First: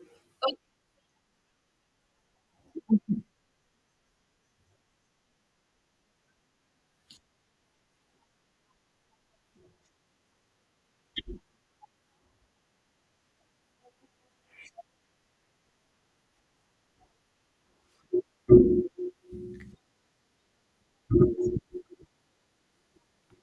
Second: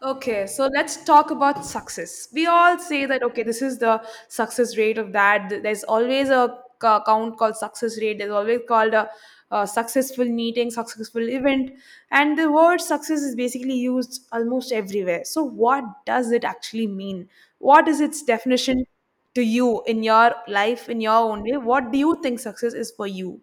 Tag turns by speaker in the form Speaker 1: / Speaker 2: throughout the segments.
Speaker 1: Okay, so let's talk about success. We all say that, okay, this is the success rate of that. There's always a count called success rate. There's always called a successful meeting, successful event. And the word success is basically used almost everywhere. So, what does it actually mean? What is its definition to you in your life, in your own way? What do you think success is for you?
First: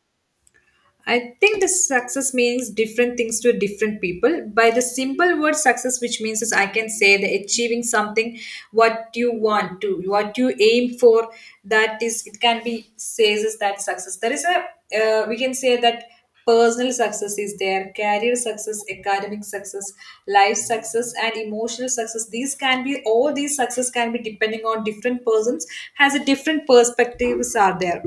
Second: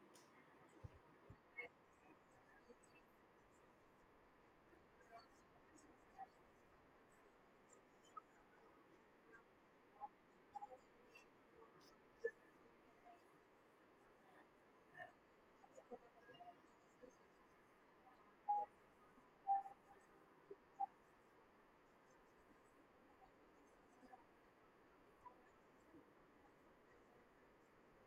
Speaker 2: I think the success means different things to different people. By the simple word success, which means is I can say the achieving something what you want to, what you aim for, that is it can be says is that success. There is a we can say that personal success is there, career success, academic success, life success, and emotional success. These can be all these success can be depending on different persons, has a different perspectives are there.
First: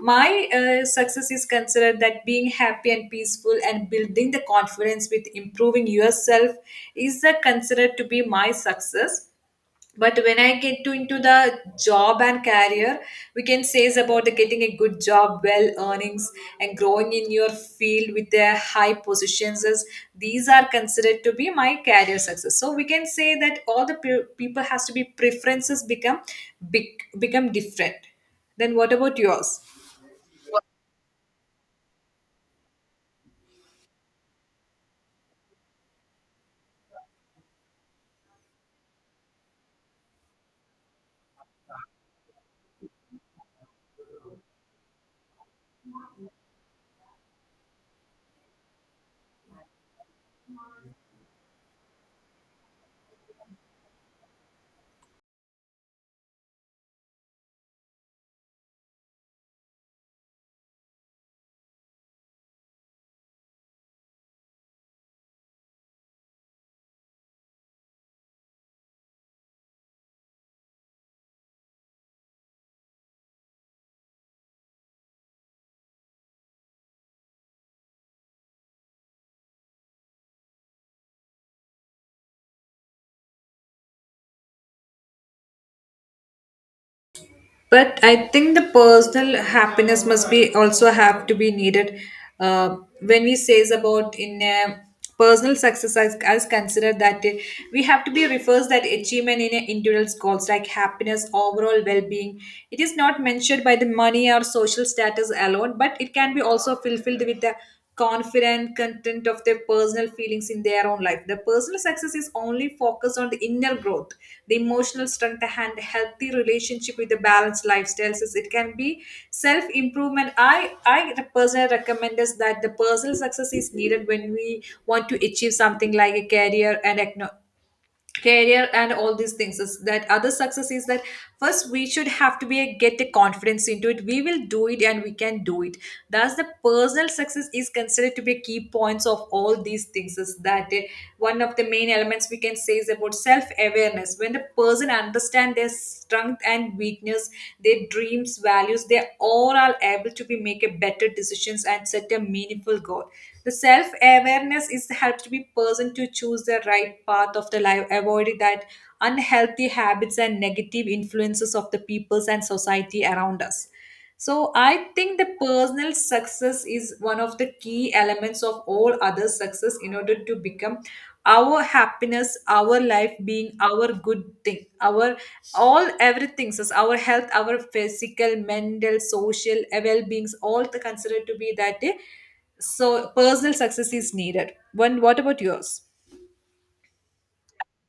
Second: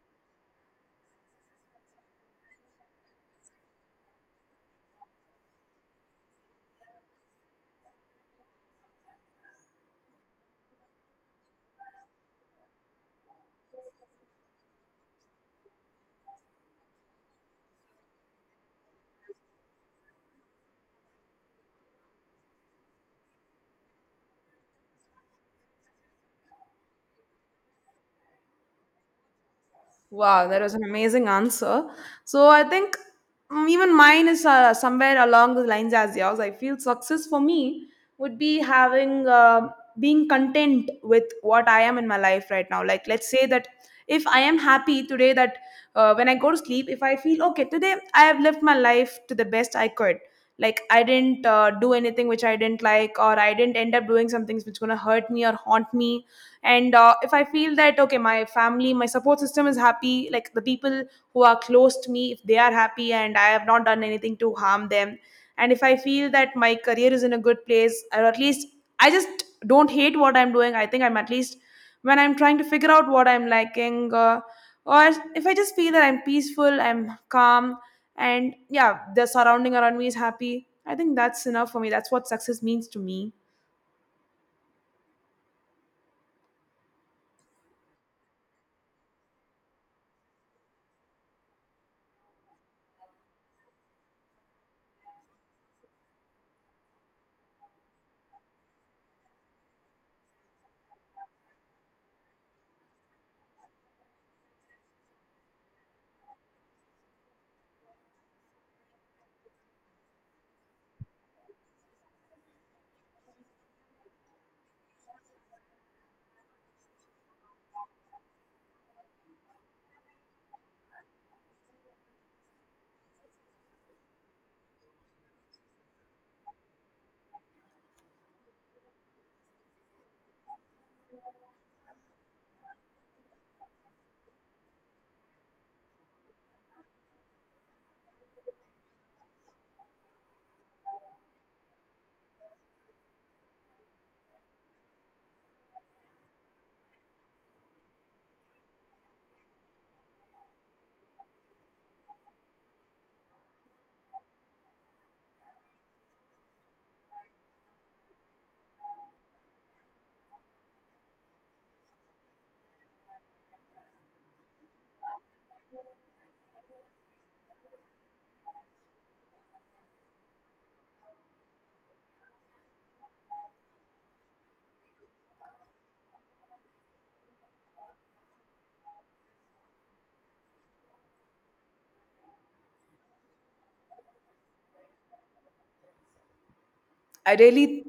Speaker 2: My success is considered that being happy and peaceful and building the confidence with improving yourself is considered to be my success, but when I get to into the job and career we can say is about the getting a good job well earnings and growing in your field with the high positions is these are considered to be my career success. So we can say that all the people has to be preferences become big, become different. Then what about yours?
Speaker 1: Wow, that was an amazing answer. So I think even mine is somewhere along the lines as yours. I feel success for me would be having being content with what I am in my life right now. Like let's say that if I am happy today, that when I go to sleep, if I feel okay today, I have lived my life to the best I could. Like I didn't do anything which I didn't like, or I didn't end up doing some things which gonna hurt me or haunt me. And if I feel that okay, my family, my support system is happy, like the people who are close to me, if they are happy and I have not done anything to harm them, and if I feel that my career is in a good place, or at least I just don't hate what I'm doing, I think I'm at least when I'm trying to figure out what I'm liking, or if I just feel that I'm peaceful, I'm calm, and yeah, the surrounding around me is happy, I think that's enough for me. That's what success means to me.
Speaker 2: But I think the personal happiness must be also have to be needed. uh, when we says about in a personal success as considered that we have to be refers that achievement in a individual goals like happiness overall well-being. It is not measured by the money or social status alone, but it can be also fulfilled with the confident, content of their personal feelings in their own life. The personal success is only focused on the inner growth, the emotional strength, and healthy relationship with the balanced lifestyles. It can be self improvement. I personally recommend us that the personal success is needed when we want to achieve something like a career and career and all these things is that other success is that first we should have to be a, get a confidence into it we will do it and we can do it. Thus the personal success is considered to be key points of all these things is that one of the main elements we can say is about self-awareness when the person understand their strength and weakness their dreams values they all are able to be make a better decisions and set a meaningful goal. The self awareness is helps to be person to choose the right path of the life, avoiding that unhealthy habits and negative influences of the peoples and society around us. So I think the personal success is one of the key elements of all other success in order to become our happiness, our life being our good thing, our all everything, so our health, our physical, mental, social well beings, all the considered to be that so personal success is needed. When what about yours?
Speaker 1: I really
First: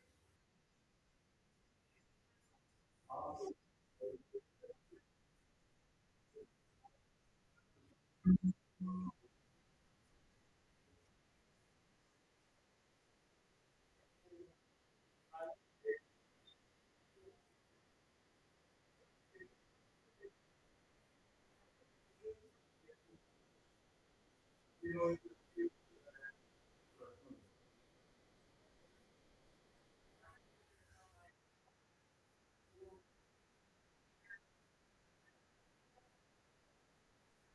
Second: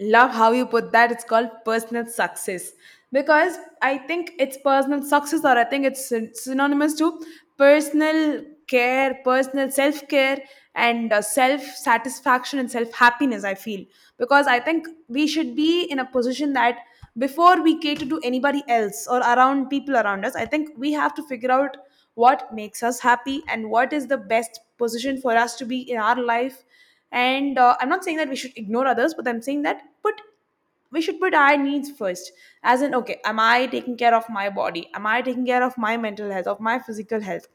Speaker 1: love how you put that. It's called personal success because I think it's personal success, or I think it's synonymous to personal care, personal self care, and self satisfaction and self happiness. I feel because I think we should be in a position that before we cater to anybody else or around people around us, I think we have to figure out what makes us happy and what is the best position for us to be in our life. And I'm not saying that we should ignore others, but I'm saying that put we should put our needs first, as in okay, am I taking care of my body, am I taking care of my mental health, of my physical health,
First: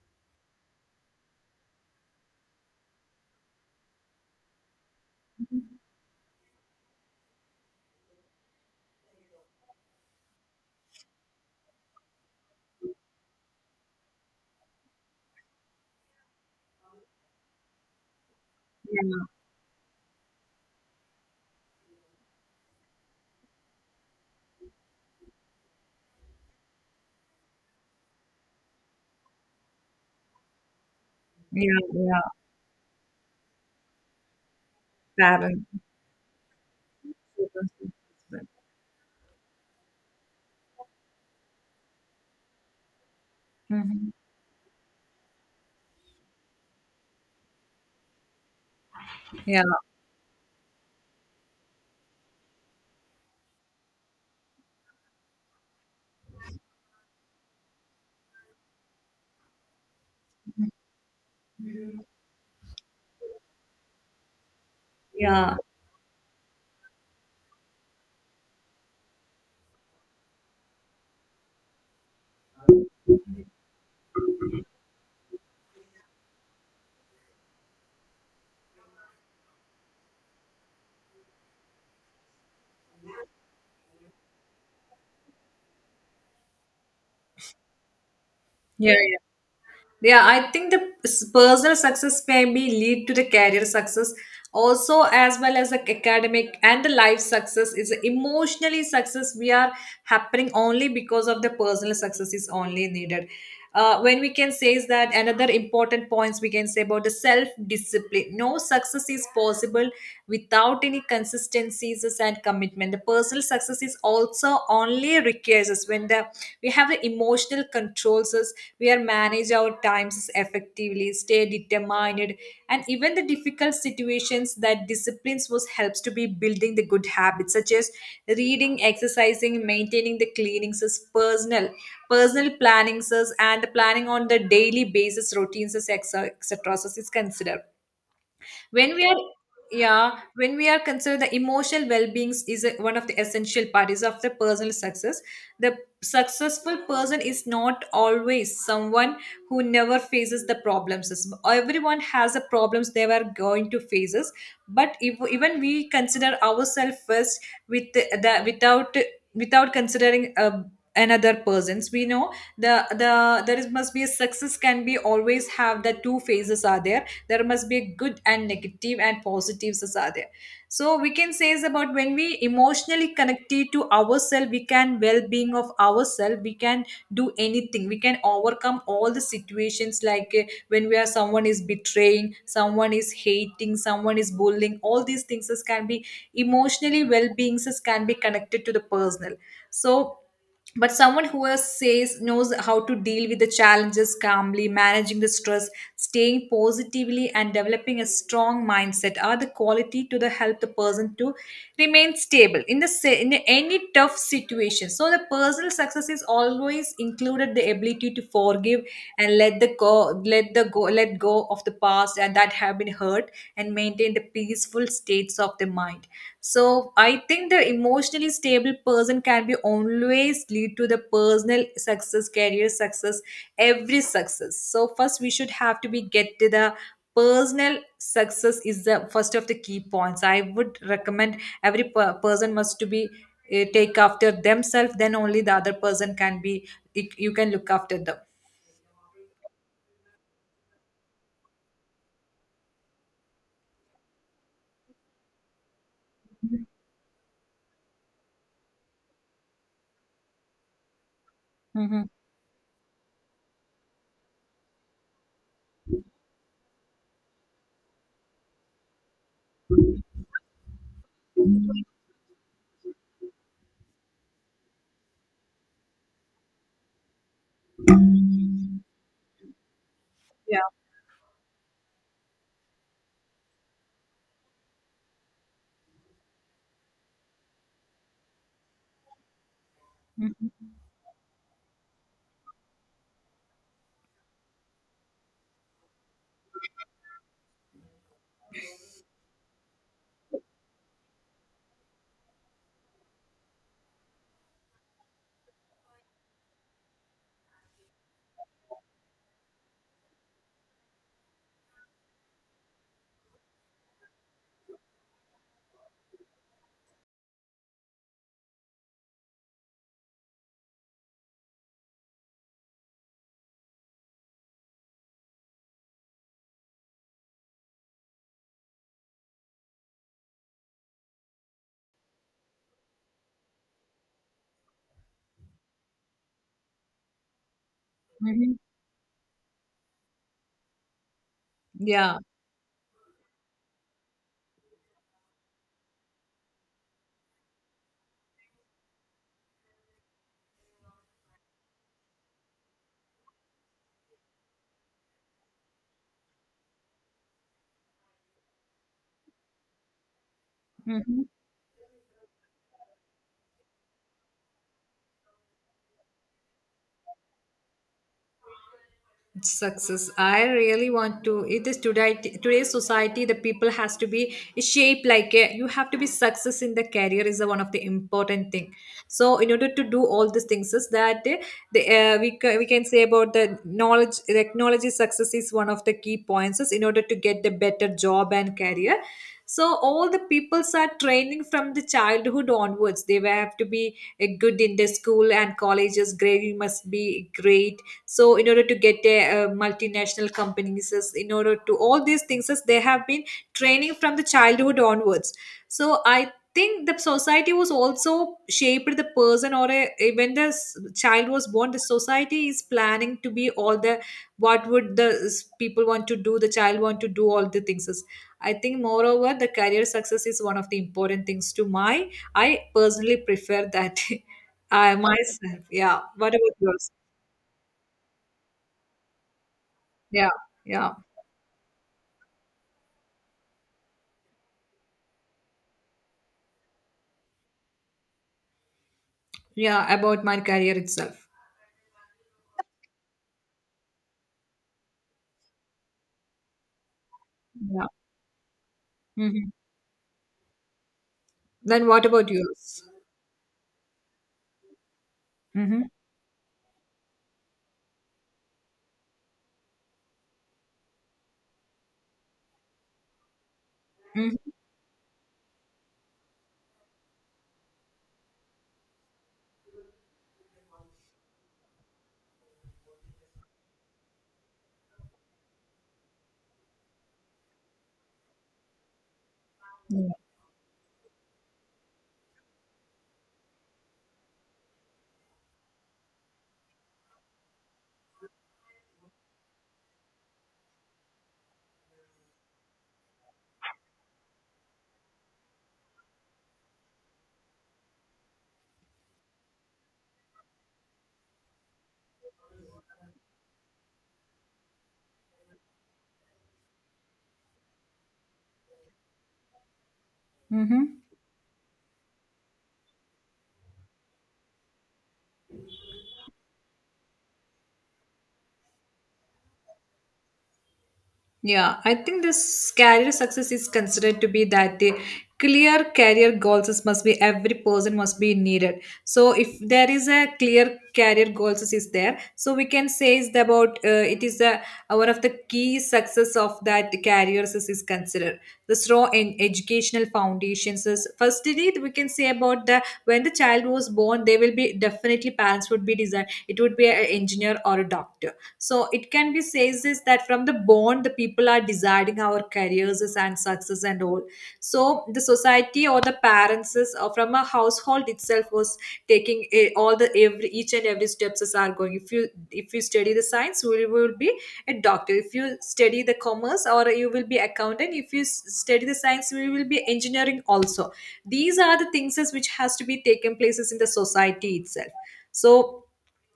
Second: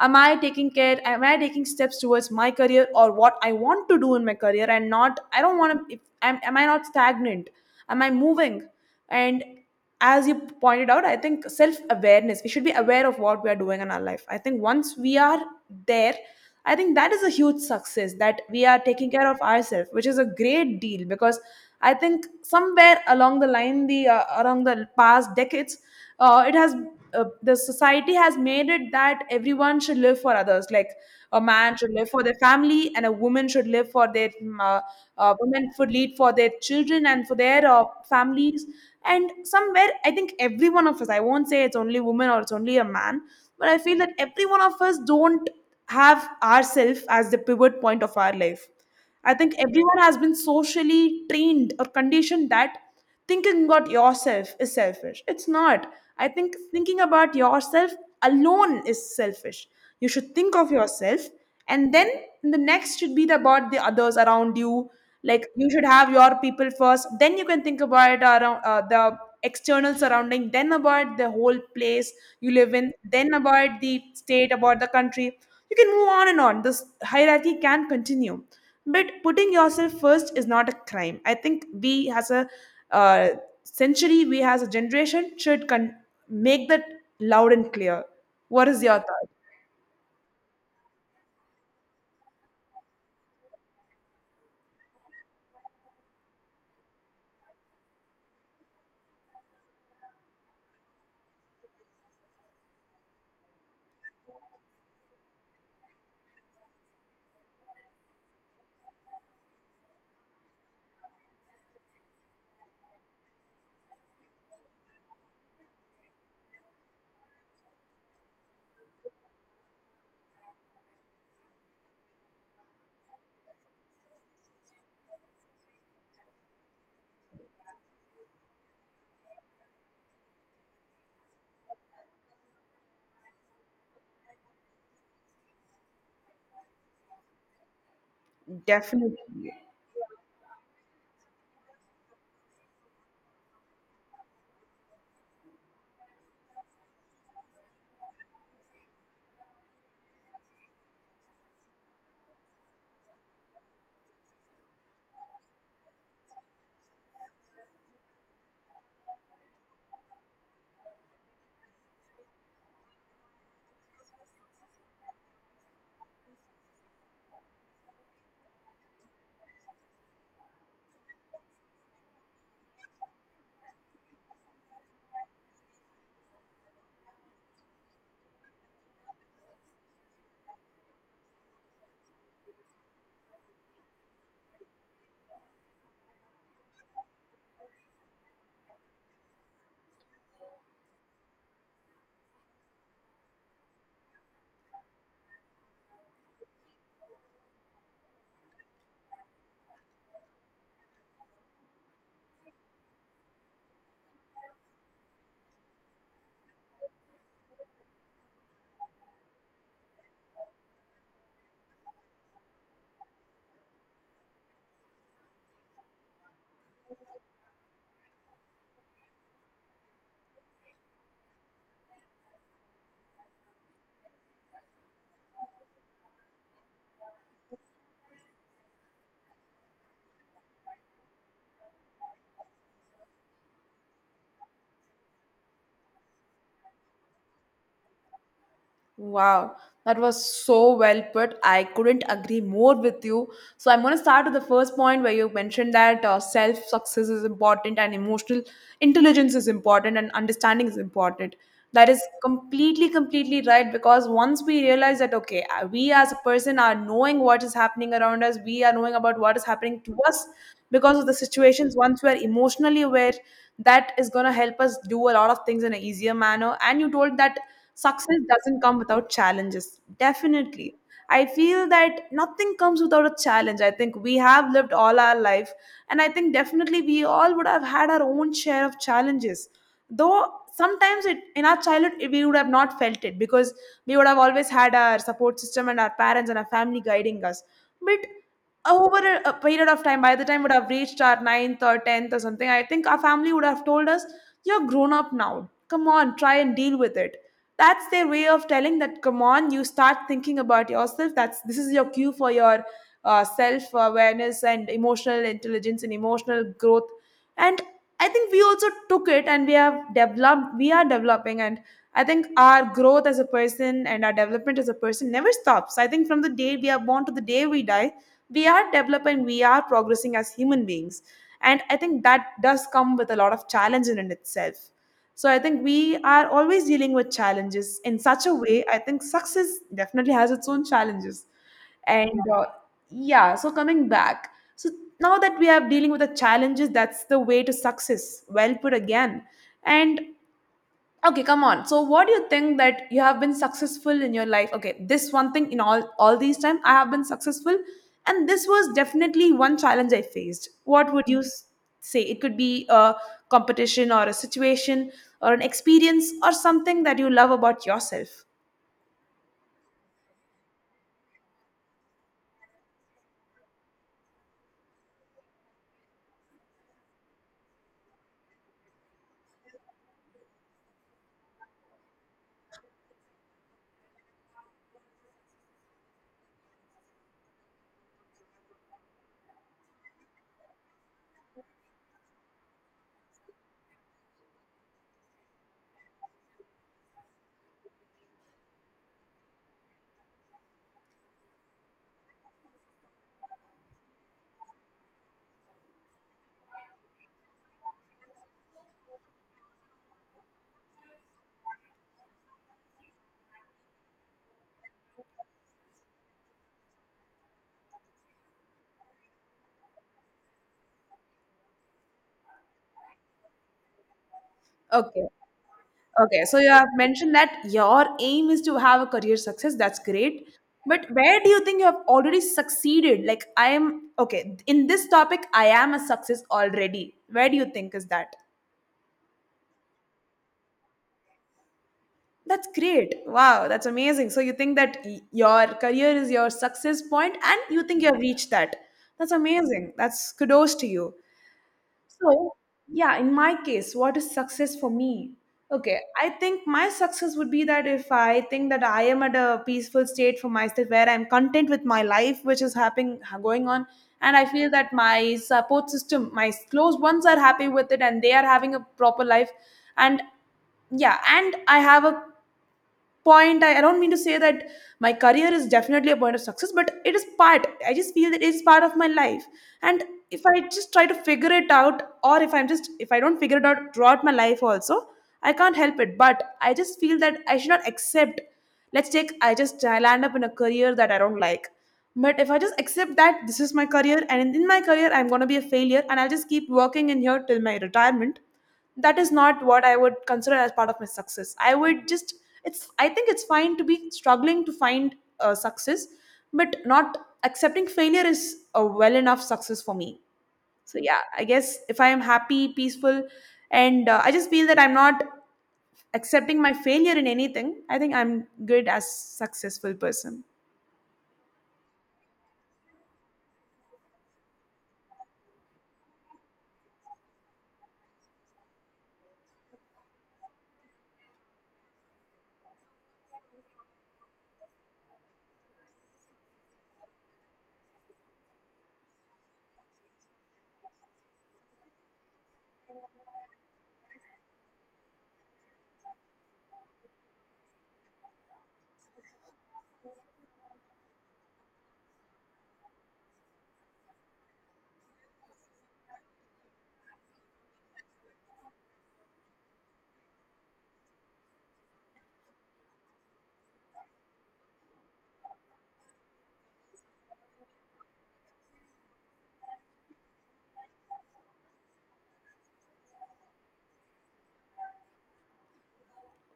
Speaker 1: am I taking care, am I taking steps towards my career or what I want to do in my career, and not I don't want to, if am, am I not stagnant, am I moving, and as you pointed out, I think self awareness, we should be aware of what we are doing in our life. I think once we are there, I think that is a huge success, that we are taking care
Speaker 2: Yeah,
Speaker 1: of ourselves, which is a great deal. Because I think somewhere along the line, the around the past decades, it has, the society has made it that everyone should live for others. Like a man
Speaker 2: yeah,
Speaker 1: should live for
Speaker 2: yeah.
Speaker 1: their family and a woman should live for their
Speaker 2: Parents.
Speaker 1: women should lead for their children and for their families, and somewhere I think every one of us, I won't say it's only women or it's only a man, but I feel that
Speaker 2: Mhm.
Speaker 1: every one of us don't have ourselves as the pivot point of our life. I think
Speaker 2: Yeah,
Speaker 1: everyone has been socially trained or conditioned that thinking about yourself is selfish. It's not. I think thinking about yourself alone is selfish. You should think of yourself, and then the next should be about the others around you. Like
Speaker 2: yeah,
Speaker 1: you should have your people first, then you can think about around the external surrounding, then about the whole place you live in, then about the state, about the country. You can move on and on. This hierarchy can continue, but putting yourself first is not a crime. I think we as a uh, century, we as a generation should make that loud and clear. What is
Speaker 2: yeah,
Speaker 1: your
Speaker 2: yeah.
Speaker 1: thought?
Speaker 2: Yeah, I think the personal success maybe lead to the career success also, as well as the academic and the life success is emotionally success we are happening only because of the personal success is only needed. When we can say is that another important points we can say about the self discipline no success is possible without any consistencies and commitment. The personal success process is also only requires us when the we have the emotional controls us we are manage our times effectively stay determined and even the difficult situations that disciplines was helps to be building the good habits such as reading exercising maintaining the cleanings as personal plannings as and the planning on the daily basis routines as etc etc is considered. When we are
Speaker 1: Definitely.
Speaker 2: Yeah, when we are considered the emotional well-being is a, one of the essential parties of the personal success. The successful person is not always someone who never faces the problems. Everyone has the problems they were going to faces, but if, even we consider ourselves first with the without considering another persons we know there is must be a success can be always have the two phases are there, there must be a good and negative and positives is are there. So we can say is about when we emotionally connected to ourselves we can well-being of ourselves we can do anything we can overcome all the situations like when we are someone is betraying someone is hating someone is bullying all these things is can be emotionally well-being things is, can be connected to the personal. So but someone who is, says knows how to deal with the challenges calmly managing the stress staying positively and developing a strong mindset are the quality to the help the person to remain stable in the in any tough situation. So the personal success is always included the ability to forgive and let go of the past and that have been hurt and maintain the peaceful states of the mind. So I think the emotionally stable person can be always lead to the personal success, career success, every success. So first we should have to be get to the personal success is the first of the key points. I would recommend every person must to be take after themselves. Then only the other person can be you can look after them.
Speaker 1: Wow, that was so well put. I couldn't agree more with you. So I'm going to start with the first point where you mentioned that self success is important and emotional intelligence is important and understanding is important. That is
Speaker 2: Mm-hmm.
Speaker 1: completely, completely right, because once we realize that, okay, we as a person are knowing what is happening around us, we are knowing about what is happening to us because of the situations, once we are emotionally aware, that is going to help us do a lot of things in an easier manner. And you told that success doesn't come without challenges,
Speaker 2: Yeah.
Speaker 1: definitely. I feel that nothing comes without a challenge. I think we have lived all our life, and I think definitely we all would have had our own share of challenges. Though
Speaker 2: Mm-hmm.
Speaker 1: sometimes it, in our childhood we would have not felt it because we would have always had our support system and our parents and our family guiding us. But over a period of time, by the time we would have reached our ninth or tenth or something, I think our family would have told us, "You're grown up now. Come on, try and deal with it." That's their way of telling that, come on, you start thinking about yourself. That's, this is your cue for your self awareness and emotional intelligence and emotional growth, and I think we also took it and we have developed, we are developing. And I think our growth as a person and our development as a person never stops. I think from the day we are born to the day we die, we are developing, we are progressing as human beings, and I think that does come with a lot of challenge in it itself. So I think we are always dealing with challenges in such a way. I think success definitely has its own challenges. And
Speaker 2: Yeah.
Speaker 1: yeah, so coming back, so now that we are dealing with the challenges, that's the way to success. Well put again. And okay, come on, so what do you think that you have been successful in your life, okay, this one thing in all these time I have been successful, and this was definitely one challenge I faced. What would you
Speaker 2: hmm
Speaker 1: say, it could be a competition or a situation or an experience or something that you love about yourself.
Speaker 2: Success I really want to it is today's society the people has to be shaped like a, you have to be success in the career is the one of the important thing. So in order to do all these things is that the, we, we can say about the knowledge technology success is one of the key points is in order to get the better job and career. So all the peoples are training from the childhood onwards they will have to be good in the school and colleges grading must be great. So in order to get a, multinational companies in order to all these things is they have been training from the childhood onwards. So I think the society was also shaped the person or a, when the child was born the society is planning to be all the what would the people want to do the child want to do all the things I think moreover the career success is one of the important things to my I personally prefer that. I
Speaker 1: Okay.
Speaker 2: myself. Yeah,
Speaker 1: Okay,
Speaker 2: what
Speaker 1: so you
Speaker 2: about
Speaker 1: have
Speaker 2: yours?
Speaker 1: mentioned that your aim is to have a career success. That's great.
Speaker 2: Yeah,
Speaker 1: But
Speaker 2: yeah.
Speaker 1: where do you think you have already succeeded? Like, I am, okay, in this topic, I am a success already. Where do you think is that?
Speaker 2: Yeah, about my career itself.
Speaker 1: That's great. Wow, that's amazing. So you think that your career is your success point and you think
Speaker 2: Yeah.
Speaker 1: you have reached that. That's
Speaker 2: hmm
Speaker 1: amazing. That's kudos to you.
Speaker 2: Then what about
Speaker 1: So,
Speaker 2: yours?
Speaker 1: yeah, in my case, what is success for me? Okay,
Speaker 2: Mm-hmm.
Speaker 1: I think my success would be that if I think that I am at a peaceful state for myself where I'm content with my life, which is happening going on, and I feel
Speaker 2: Mm-hmm.
Speaker 1: that my support system, my close ones are happy with it and they are having a proper life, and yeah, and I have a point, I don't mean to say that my career is definitely a point of success, but it is part, I just feel that it is part of my life. And
Speaker 2: Yeah.
Speaker 1: if I just try to figure it out, or if I'm just, if I don't figure it out throughout my life also, I can't help it, but I just feel that I should not accept, let's take, I just, I land up in a career that I don't like, but if I just accept that this is my career and in my career I'm going to be a failure and I'll just keep working in here till my retirement, that is not what I would consider as part of my success. I would just, it's, I think it's fine to be struggling to find success, but not accepting failure is a well enough success for me. So yeah,
Speaker 2: Mm-hmm.
Speaker 1: I guess if I am happy, peaceful, and I just feel that I'm not accepting my failure in anything, I think I'm good as successful person.
Speaker 2: Yeah, I think this career success is considered to be that the clear career goals is must be every person must be needed. So if there is a clear career goals is there, so we can say is about it is a one of the key success of that careers is considered. The strong in educational foundations is firstly we can say about the when the child was born, they will be definitely parents would be designed. It would be an engineer or a doctor, so it can be says is that from the bond the people are deciding our careers is and success and all. So the society or the parents is, or from a household itself was taking a, all the every each and every steps is are going if you study the science you will be a doctor if you study the commerce or you will be accountant if you study the science you will be engineering also. These are the things is which has to be taken places in the society itself. So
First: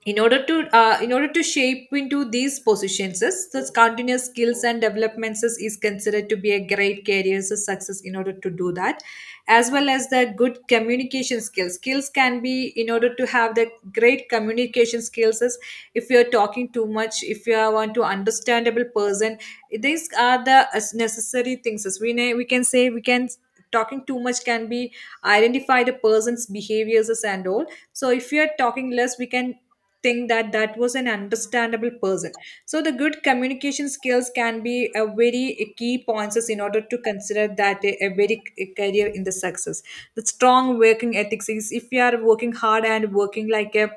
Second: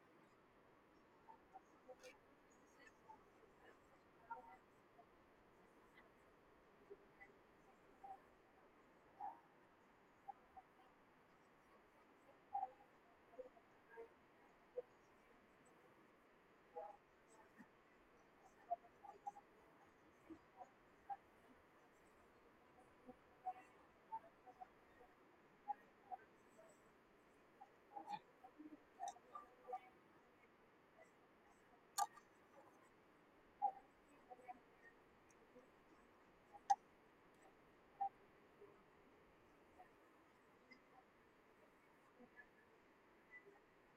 Speaker 2: in order to shape into these positions continuous skills and developments is considered to be a great career success in order to do that. As well as the good communication skills can be in order to have the great communication skills is if you are talking too much if you are want to understandable person. These are the as necessary things as we we can say we can talking too much can be identify the person's behaviors and all. So if you are talking less we can think that that was an understandable person. So the good communication skills can be a very key points in order to consider that a very career in the success. The strong working ethics is if you are working hard and working like a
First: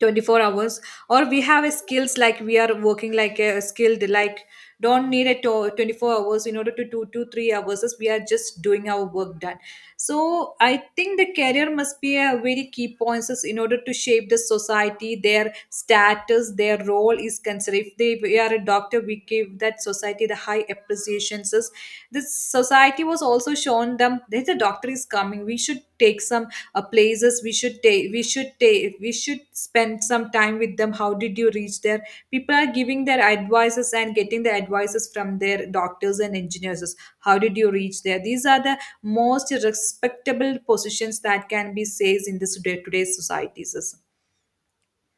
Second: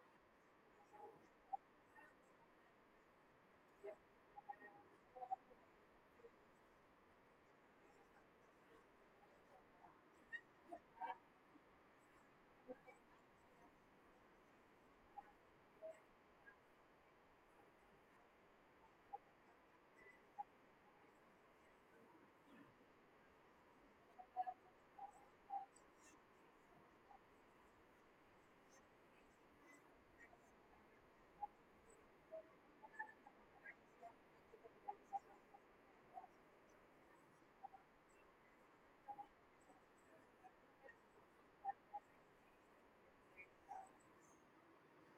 Speaker 2: 24 hours or we have a skills like we are working like a skilled like don't need a 24 hours in order to do 2-3 hours as we are just doing our work done. So I think the career must be a very key points as in order to shape the society their status their role is considered if they we are a doctor we give that society the high appreciations is this society was also shown them. There's a doctor is coming, we should take some places, we should take we should spend some time with them. How did you reach there? People are giving their advices and getting the advices from their doctors and engineers. How did you reach there? These are the most respectable positions that can be says in this day today's societies.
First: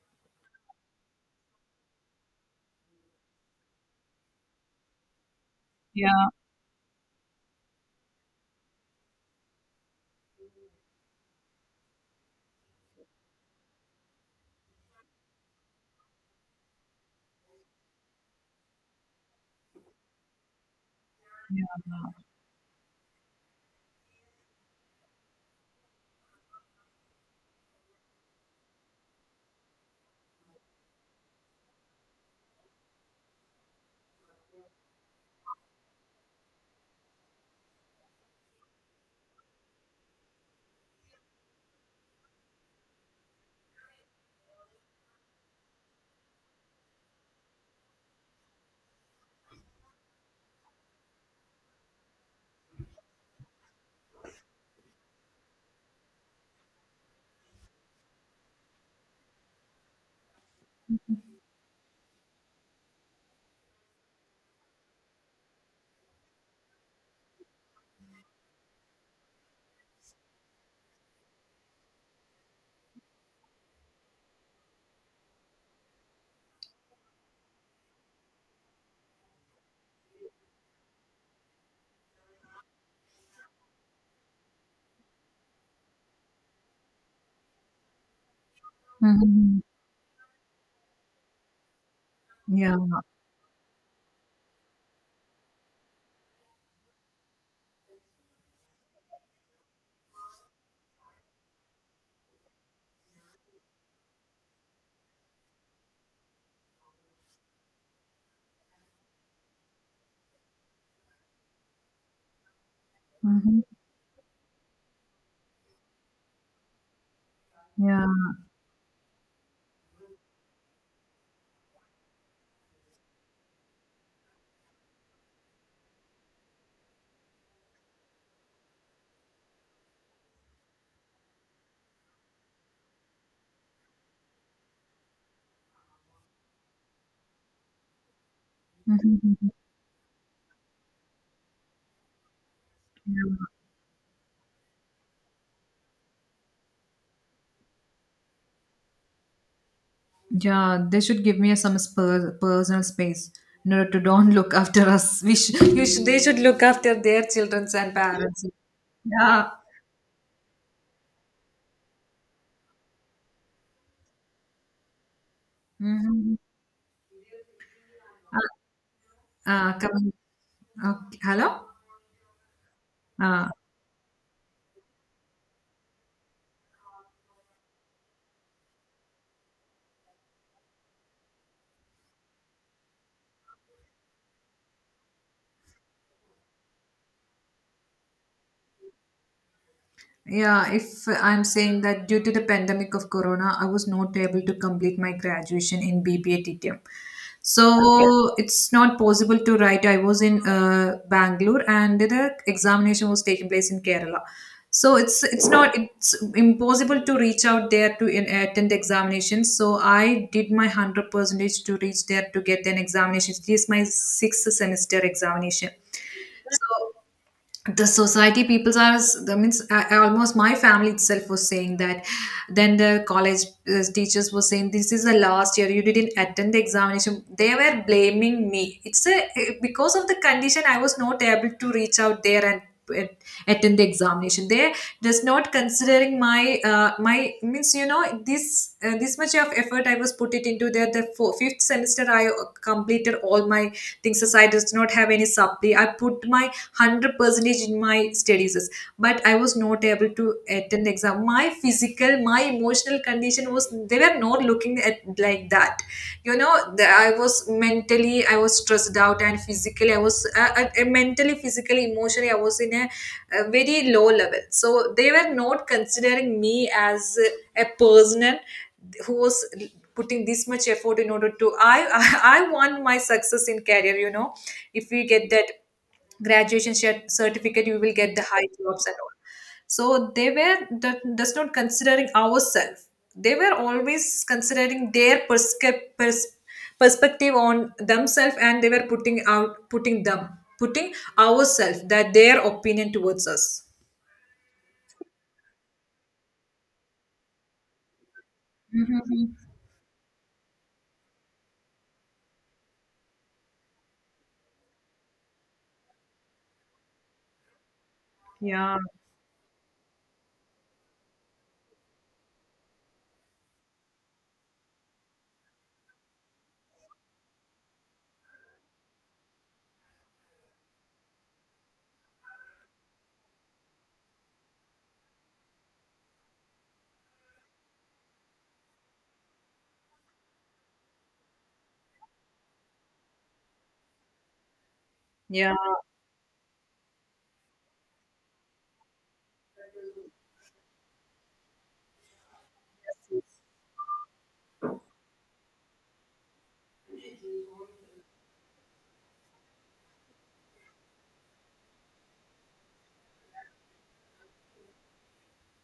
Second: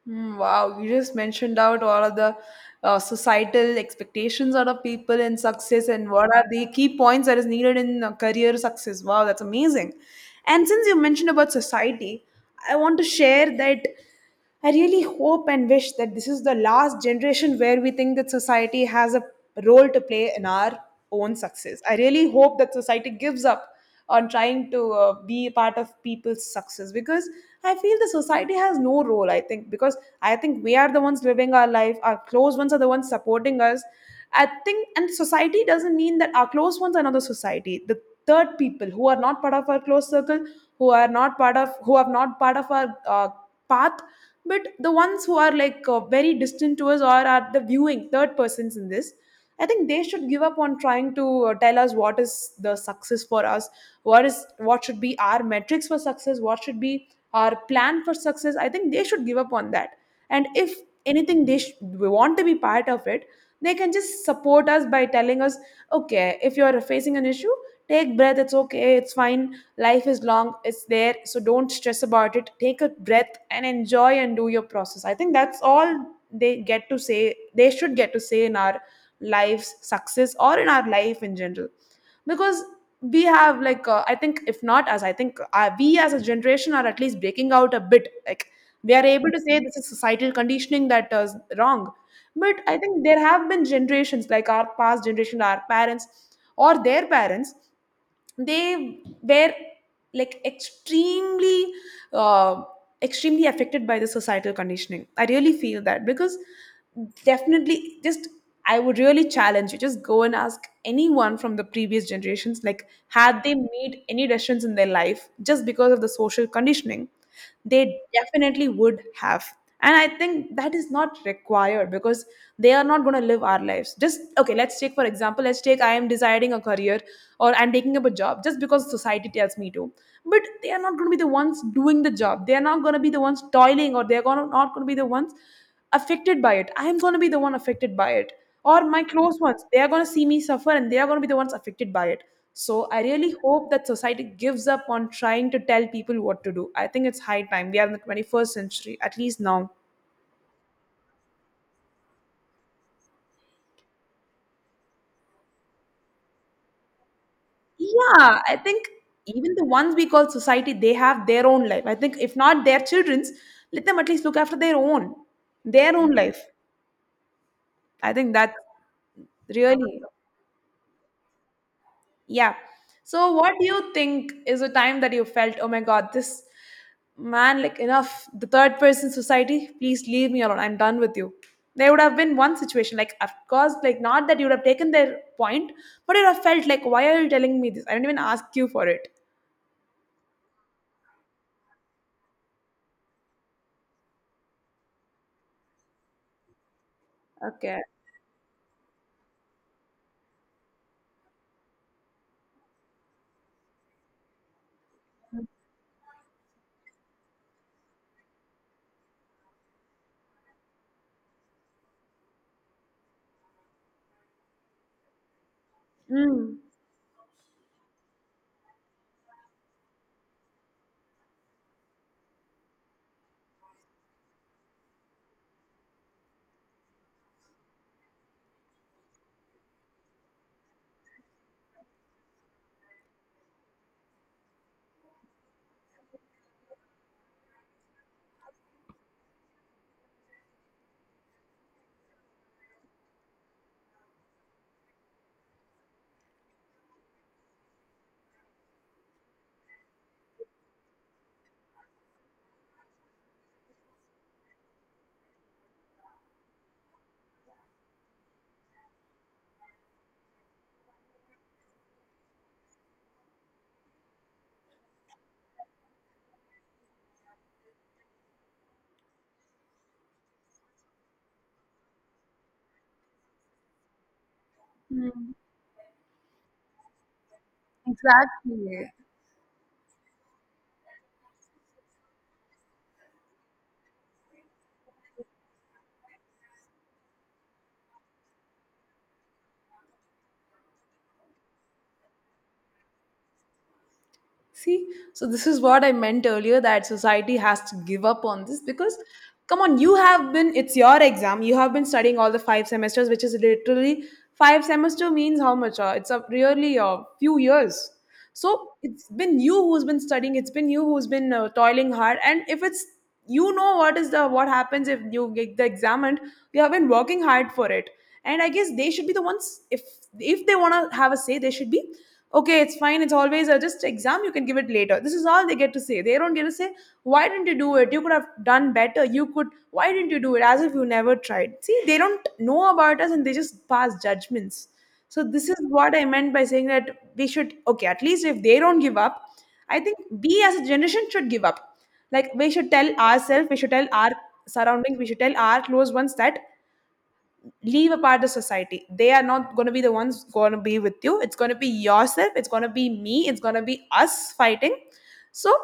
Speaker 1: Mm, wow, you just mentioned out all of the societal expectations out of people in success and
Speaker 2: Yeah.
Speaker 1: what are the key points that is needed in career success. Wow, that's amazing. And since you mentioned about society, I want to share that I really hope and wish that this is the last generation where we think that society has a role to play in our own success. I
Speaker 2: Yeah.
Speaker 1: really hope that society gives up on trying to be a part of people's success because I feel the society has no role, I think, because I think we are the ones living our life. Our close ones are the ones supporting us, I think. And society doesn't mean that our close ones are not the society. The third people who are not part of our close circle, who are not part of who are not part of our path, but the ones who are like very distant to us or are the viewing third persons in this, I think they should give up on trying to tell us what is the success for us. What should be our metrics for success, what should be our plan for success? I think they should give up on that. And if anything we want to be part of it, they can just support us by telling us, okay, if you are facing an issue, take breath, it's okay, it's fine, life is long, it's there, so don't stress about it, take a breath and enjoy and do your process. I think that's all they should get to say in our lives' success or in our life in general. Because we have, like, I think, we as a generation are at least breaking out a bit, like, we are able to say
Speaker 2: Mhm.
Speaker 1: this is societal conditioning that is wrong. But I
Speaker 2: Yeah.
Speaker 1: think there have been generations like our past generation, our parents or their parents, they were like extremely uh, affected by the societal conditioning. I really feel that because, definitely, just, I would really challenge you, just go and ask anyone from the previous generations, like, had they made any decisions in their life just because of the social conditioning. They definitely would have. And I think that is not required because they are not going to live our lives. Just okay, let's take for example, let's take, I am deciding a career or I'm taking up a job just because society tells me to. But they are not going to be the ones doing the job, they are not going to be the ones toiling, or not going to be the ones affected by it. I am going to be the one affected by it, or my close
Speaker 2: Mhm.
Speaker 1: ones, they are going to see me suffer and they are going to be the ones affected by it. So I really
Speaker 2: Yeah.
Speaker 1: hope that society gives up on trying to tell people what to do. I think it's high time, we are in the 21st century at least now.
Speaker 2: Yeah, they should give me some personal space. No, to don't look after us. You should, they should look after their children and
Speaker 1: Yeah,
Speaker 2: parents.
Speaker 1: I think
Speaker 2: Yeah.
Speaker 1: even the ones we call society, they have their own life. I think if not their children's, let them at least look after their own
Speaker 2: Mm-hmm.
Speaker 1: life. I think that's really,
Speaker 2: Coming. Okay. Hello.
Speaker 1: yeah. So,
Speaker 2: Uh,
Speaker 1: what do you think is a time that you felt, oh my God, this man, like enough, the third person society, please leave me alone. I'm done with you. There would have been one situation, like, of course, like, not that you would have taken their point, but you'd have felt like, why are you telling me this? I didn't even ask you for it.
Speaker 2: Yeah, if I'm saying that due to the pandemic of corona, I was not able to complete my graduation in BBA TTM. Okay.
Speaker 1: Okay.
Speaker 2: So it's not possible to write. I was in Bangalore and the examination was taking place in Kerala. So it's not it's impossible to reach out there to attend examinations. So I did my 100 percentage to reach there to get an examination. It is my sixth semester examination.
Speaker 1: Mm.
Speaker 2: So the society peoples are, that means almost my family itself was saying that. Then the college teachers were saying this is the last year you didn't attend the examination. They were blaming me. It's a because of the condition I was not able to reach out there and at- attend the examination. They just not considering my means, this this much of effort I was put it into there. The fifth semester I completed all my things as I does not have any supply. I put my 100 percentage in my studies, but I was not able to attend the exam. My physical, my emotional condition was they were not looking at like that, you know. I was mentally I was stressed out and physically I was mentally physically emotionally I was in a very low level. So they were not considering me as a person who was putting this much effort in order to I I want my success in career, if we get that graduation certificate you will get the high jobs
Speaker 1: Exactly.
Speaker 2: and all. So they were that's not considering ourselves. They were always considering their perspective on themselves, and they were putting out putting them putting ourselves that their opinion towards us.
Speaker 1: See, so this is what I meant earlier, that society has to give up on this, because,
Speaker 2: Mhm.
Speaker 1: come on, you have been, it's your exam, you have been studying all the 5 semesters, which is literally, five semester means how much? It's a, really a few years. So
Speaker 2: Yeah,
Speaker 1: it's been you who's been studying, it's been you who's been toiling hard. And if it's, you know what is the what happens if you get the examined? You have been working hard for it. And I guess they should be the ones, if they want to have a say, they should be, okay, it's fine, it's always a just exam, you can give it later, this is all they get to say. They don't get to say, why didn't you do it, you could have done better, you could why didn't you do it, as if you never tried. See, they don't know about us and they just pass judgments. So this
Speaker 2: yeah,
Speaker 1: is what I meant by saying that we should, okay, at least if they don't give up, I think we as a generation should give up. Like, we should tell ourselves, we should tell our surroundings, we should tell our close ones that, leave apart the society, they are not going to be the ones going to be with you, it's going to be yourself, it's going to be me, it's going to be us fighting. So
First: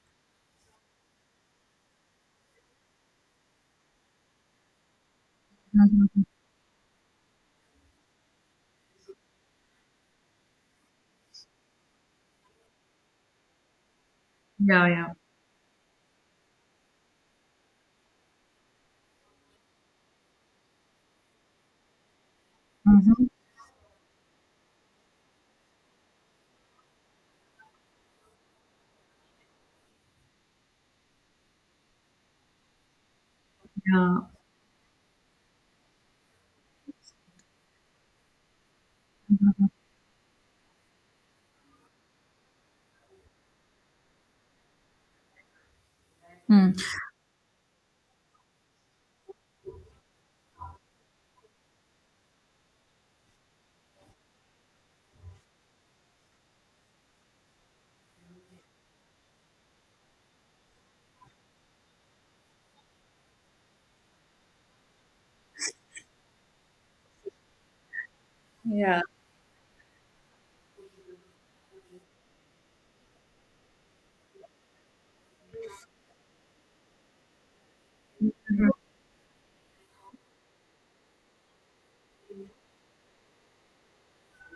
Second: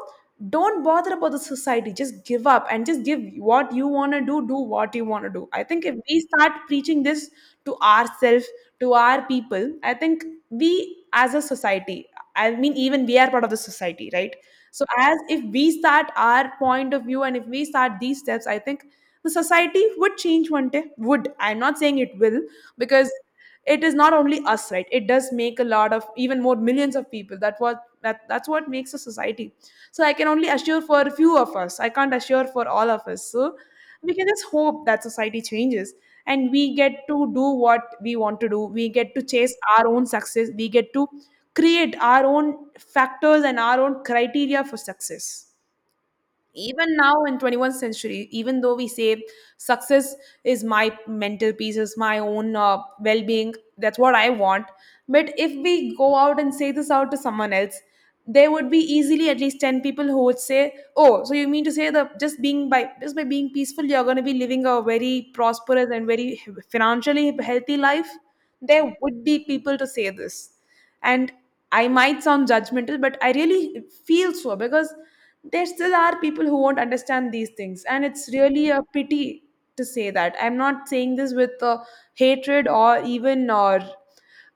Speaker 1: don't bother about the society, just give up and just give what you want to do, do what you want to do. I think if we start preaching this to ourselves, to our people, I think we as a society, I mean, even we are part of the society, right? So as if we start our point of view, and if we start these steps, I think the society would change one day. Would, I'm not saying it will, because it is not only us, right? It does make a lot of, even more millions of people, that that's what makes a society. So I can only assure for a few of us, I can't assure for all of us. So we can just hope that society changes and we get to do what we want to do, we get to chase our own success, we get to create our own factors and our own criteria for success. Even now in 21st century, even though we say success is my mental peace, is my own well-being, that's what I want. But if we go out and say this out to someone else, there would be easily at least 10 people who would say, oh, so you mean to say that just by being peaceful you're going to be living a very prosperous and very financially healthy life. There
Speaker 2: yeah.
Speaker 1: would be people to say this. And I might sound judgmental, but I really feel so, because there still are people who won't understand these things. And it's really a pity to say that. I'm not saying this with hatred or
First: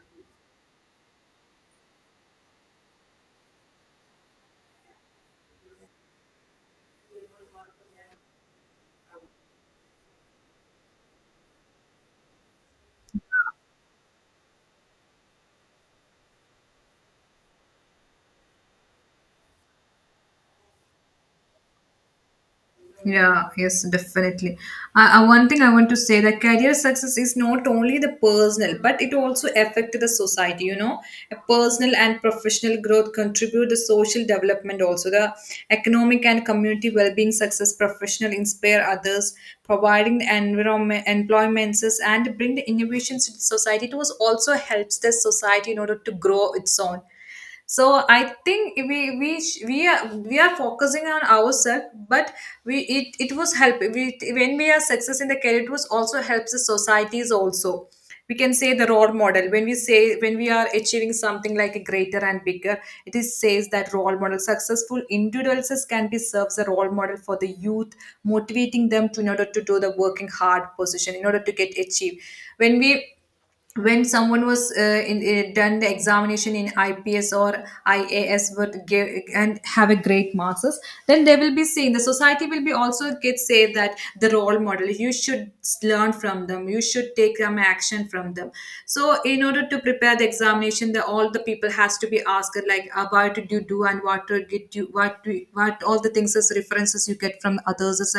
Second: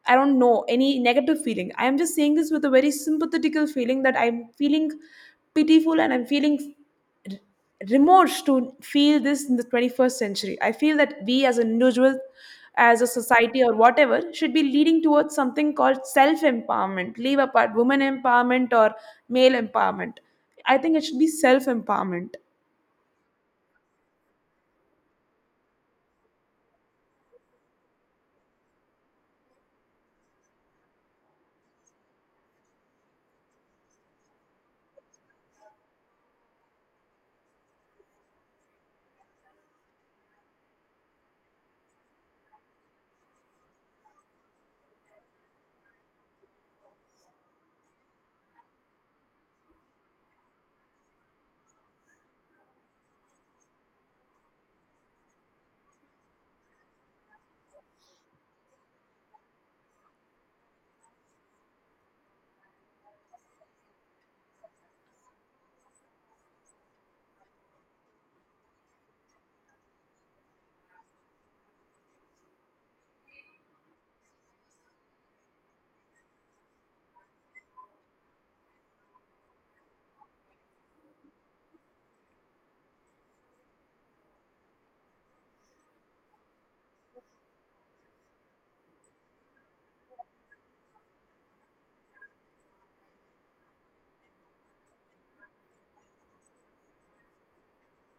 Speaker 1: I don't know, any negative feeling. I am just saying this with a very sympathetical feeling, that I'm feeling pitiful and I'm feeling r- remorse to feel this in the 21st century. I feel that we as an individual, as a society or whatever, should be leading towards something called self empowerment. Leave apart women empowerment or male empowerment. I think it should be self empowerment.
Speaker 2: Yeah, yes, definitely. One thing I want to say that career success is not only the personal, but it also affects the society. You know, a personal and professional growth contribute the social development, also the economic and community well-being. Success professional inspire others, providing the environment, employments, and bring the innovations to the society. It was also helps the society in order to grow its own. So I think we are focusing on ourselves, but we it, it was help we, when we are success in the career, it was also helps the societies also. We can say the role model when we say when we are achieving something like a greater and bigger. It is says that role model successful individuals can be serves a role model for the youth, motivating them to in order to do the working hard position in order to get achieved. When we when someone was done the examination in IPS or IAS would give and have a great marks, then they will be seen. The society will be also get say that the role model. You should learn from them. You should take some action from them. So in order to prepare the examination, the all the people has to be asked like what did you do and what did you what do you- what all the things as references you get from others. As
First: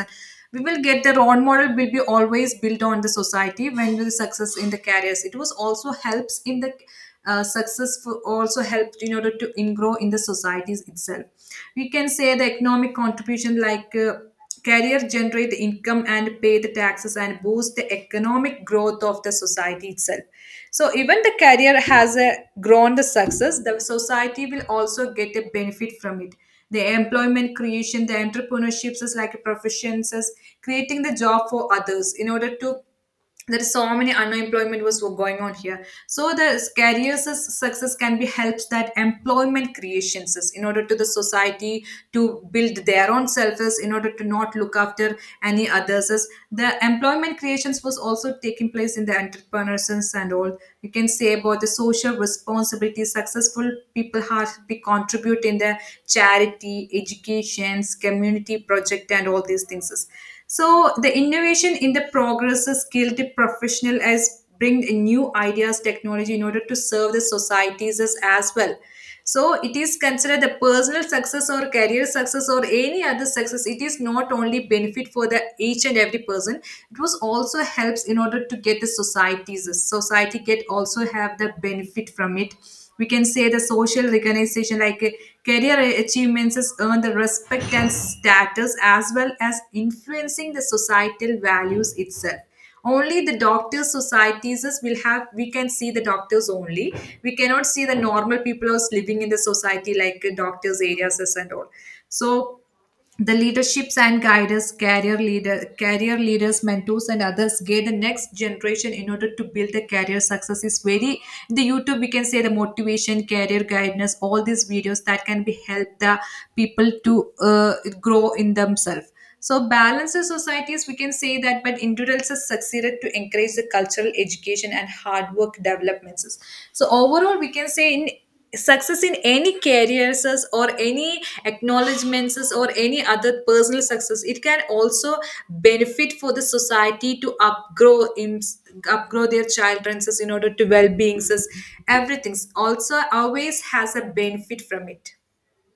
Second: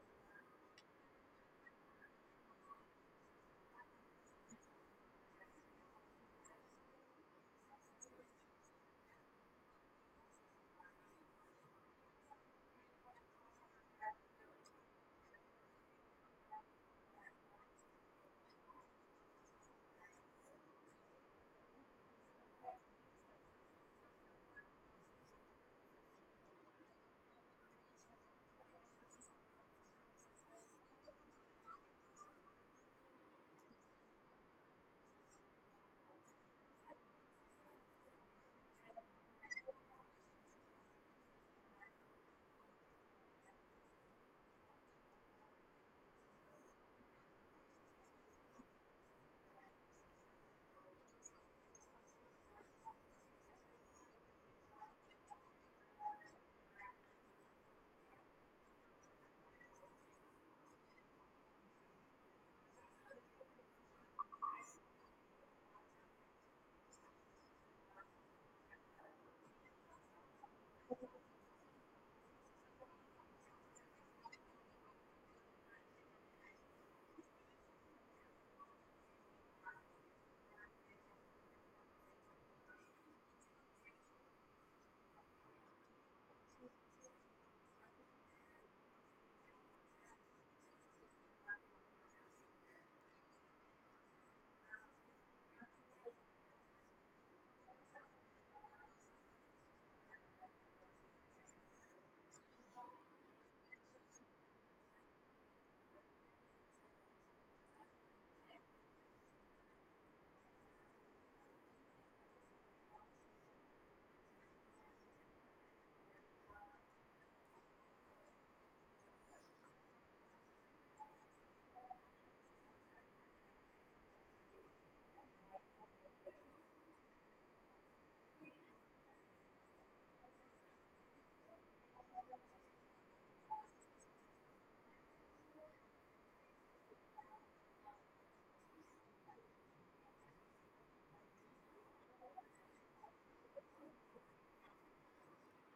Speaker 2: we will get, the role model will be always built on the society when will success in the careers. It was also helps in the success for also helped in order to in grow in the societies itself. We can say the economic contribution like career generate the income and pay the taxes and boost the economic growth of the society itself. So even the career has a grown the success, the society will also get a benefit from it. The employment creation, the entrepreneurships is like professions, is creating the job for others in order to there is so many unemployment was going on here. So the success can be helps that employment creations is in order to the society to build their own selves in order to not look after any others is the employment creations was also taking place in the entrepreneurs and all. You can say about the social responsibility. Successful people have to contribute in the charity, educations, community project, and all these things. So the innovation in the progress, is skilled professional as bring new ideas, technology in order to serve the societies as well. So it is considered the personal success or career success or any other success. It is not only benefit for the each and every person. It was also helps in order to get the societies. Society get also have the benefit from it. We can say the social recognition like career achievements has earned the respect and status as well as influencing the societal values itself. Only the doctors societies is will have we can see the doctors only. We cannot see the normal people who's living in the society like doctors areas is and all. So the leaderships and guiders career leaders mentors and others guide the next generation in order to build the career success is very. The youtube we can say the motivation career guidance all these videos that can be help the people to grow in themselves. So balance in societies we can say that but individuals have succeeded to encourage the cultural education and hard work developments. So overall we can say in success in any careers or any acknowledgments or any other personal success, it can also benefit for the society to upgrow in upgrow their children's in order to well-being. Everything also always has a benefit from it.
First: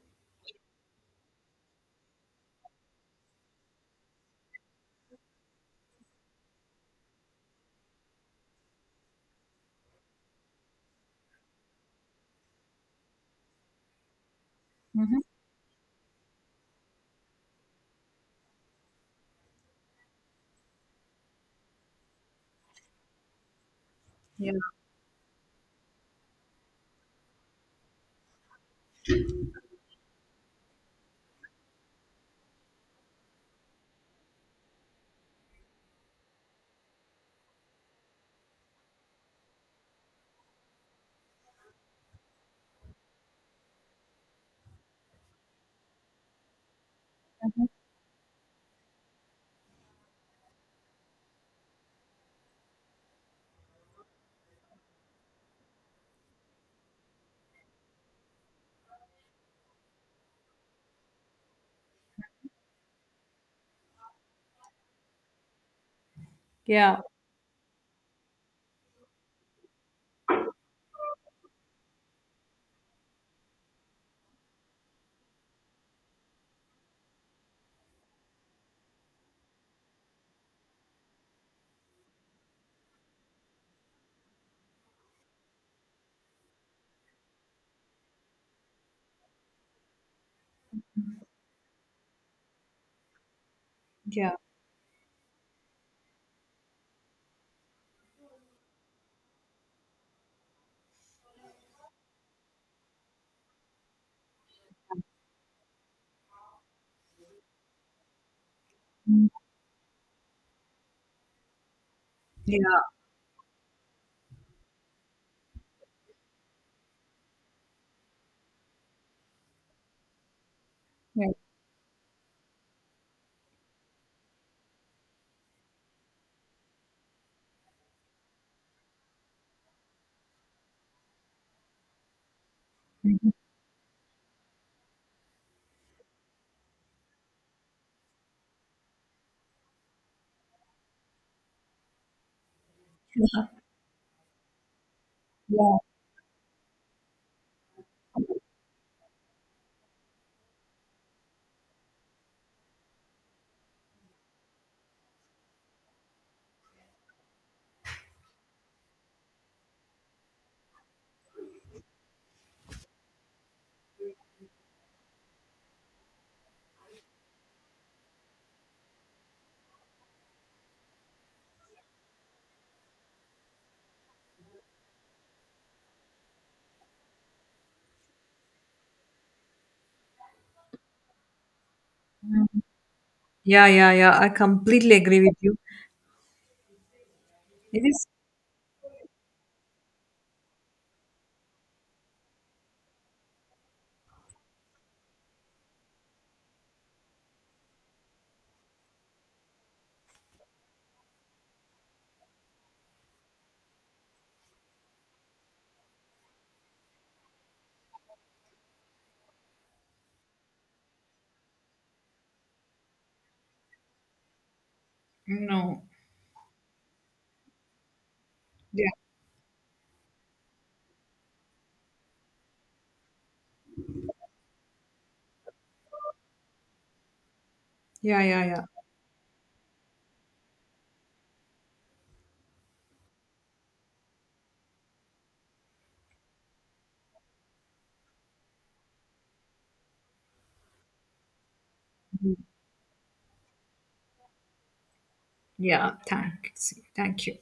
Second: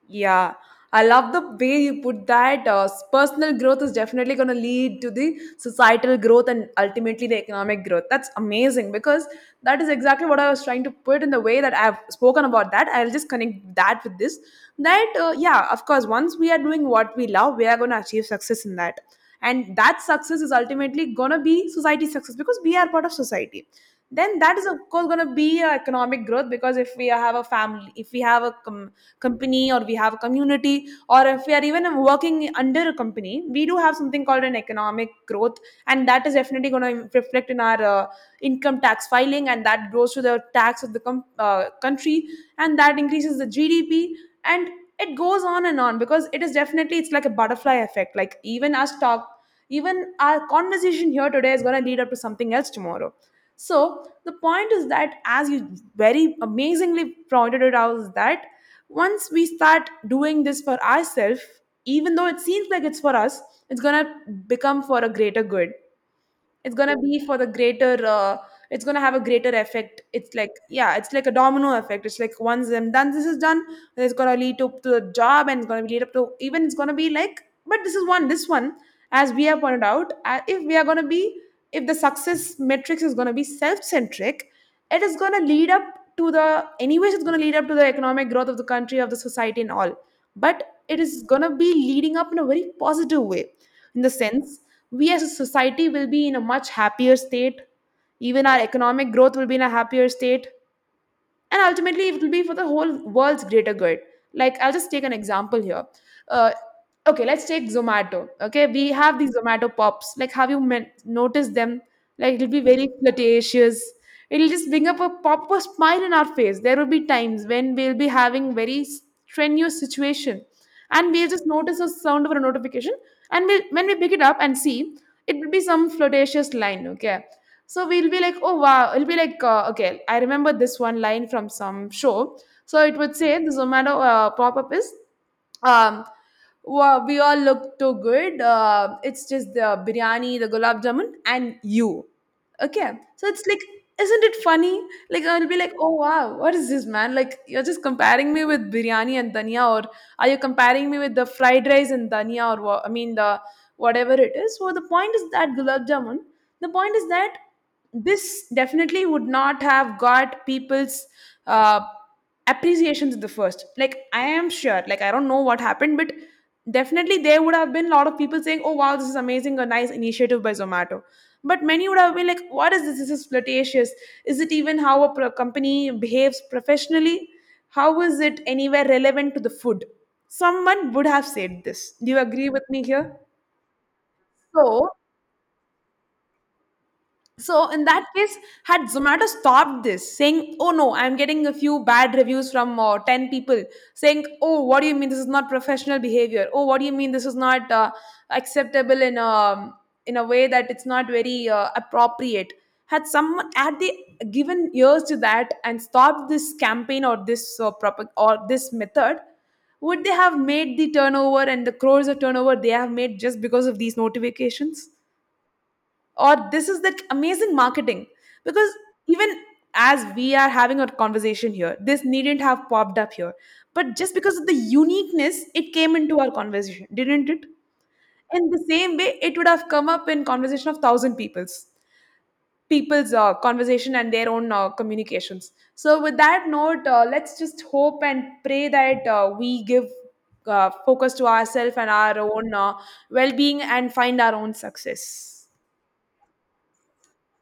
Speaker 1: Yeah, I love the way you put that. Personal growth is definitely going to lead to the societal growth and ultimately the economic growth. That's amazing, because that is exactly what I was trying to put in the way that I've spoken about that. I'll just connect that with this. That,
Speaker 2: Mhm.
Speaker 1: yeah, of course, once we are doing what we love, we are going to achieve success in that. And that success is ultimately going to be society success because we are part of society. Then
Speaker 2: Yeah,
Speaker 1: that is, of course, going to be economic growth, because if we have a family, if we have a company, or we have a community, or if we are even working under a company, we do have something called an economic growth. And that is definitely going to reflect in our income tax filing, and that goes to the tax of the country, and that increases the GDP. And it goes on and on, because it is definitely it's like a butterfly effect, like, even us talk even our conversation here today is going to lead up to something else tomorrow. So the point is that, as you very amazingly pointed it out, is that once we start doing this for ourselves, even though it seems like it's for us, it's going to become for a greater good. it's gonna
Speaker 2: yeah,
Speaker 1: be for the greater uh, it's gonna have a greater effect, it's like, yeah, it's like a domino effect, it's like, once them done, this is done. Then it's gonna lead up to the job, and it's gonna lead up to, even it's gonna be like but this is one, this one as we have pointed out, if we are gonna be, if the success metrics is gonna be self-centric, it is gonna lead up to the, anyways, it's gonna lead up to the economic growth of the country, of the society and all. But it is going to be leading up in a very positive way, in the
Speaker 2: yeah.
Speaker 1: sense we as a society will be in a much happier state, even our economic growth will be in a happier state, and ultimately it will be for the whole world's greater good. Like, I'll just take an example here, uh, okay, let's take Zomato. Okay, we have
Speaker 2: Mm.
Speaker 1: these Zomato pops, like, have you noticed them, like, it'll be
Speaker 2: Yeah,
Speaker 1: very flirtatious, it'll just bring up a pop of smile in our face. There will be times when we'll be having very strenuous situation, and
Speaker 2: yeah.
Speaker 1: we'll just notice a sound of a notification, and when we pick it up and see, it will be some flirtatious line. Okay, so we'll be like, oh wow, it'll be like, okay, I remember this one line from some show, so it would
Speaker 2: Mhm.
Speaker 1: say the Zomato pop-up is, um wow, we all look too good, it's just the biryani, the gulab jamun, and you. Okay. So it's like, isn't it funny? Like, I'll be like,
Speaker 2: Yeah,
Speaker 1: oh wow, what is this, man? Like, you're just comparing me with biryani and dhania, or are you comparing me with the fried rice and dhania, or what? I mean, the whatever it is. So the point is that gulab jamun. The point is that this definitely would not have got people's, Uh, appreciation's the first. Like, I am sure, like, I don't know what happened, but definitely there would have been a lot of people saying, "Oh wow, this is amazing, a nice initiative by Zomato." But many would have been like, "What is this? This is flirtatious. Is it even how a company behaves professionally? How is it anywhere relevant to the food?" Someone would have said this. Do you agree with me here?
Speaker 2: yeah, yeah. Yeah. I
Speaker 1: So,
Speaker 2: completely agree with you.
Speaker 1: so
Speaker 2: It
Speaker 1: in that
Speaker 2: is,
Speaker 1: case, had Zomato stopped this, saying, "Oh no, I'm getting a few bad reviews from ten people," saying, "Oh, what do you mean this is not professional behavior? Oh, what do you mean this is not acceptable in a, in a way that it's not very appropriate?" Had someone, had they given ears to that and stopped this campaign or this or this method, would they have made the turnover and the crores of turnover they have made just because of these notifications?
Speaker 2: no,
Speaker 1: Or this is that amazing marketing? Because
Speaker 2: yeah,
Speaker 1: even as we are having a conversation here, this needn't have popped up here, but just because of the uniqueness it came into our conversation, didn't it?
Speaker 2: yeah,
Speaker 1: In the
Speaker 2: yeah,
Speaker 1: same way it would have come up in conversation of thousand people's conversation and their own communications. So with that note, let's just hope and pray that we give focus to ourselves and our
Speaker 2: yeah.
Speaker 1: own well-being and find our own success.
Speaker 2: Yeah, thanks. Thank you.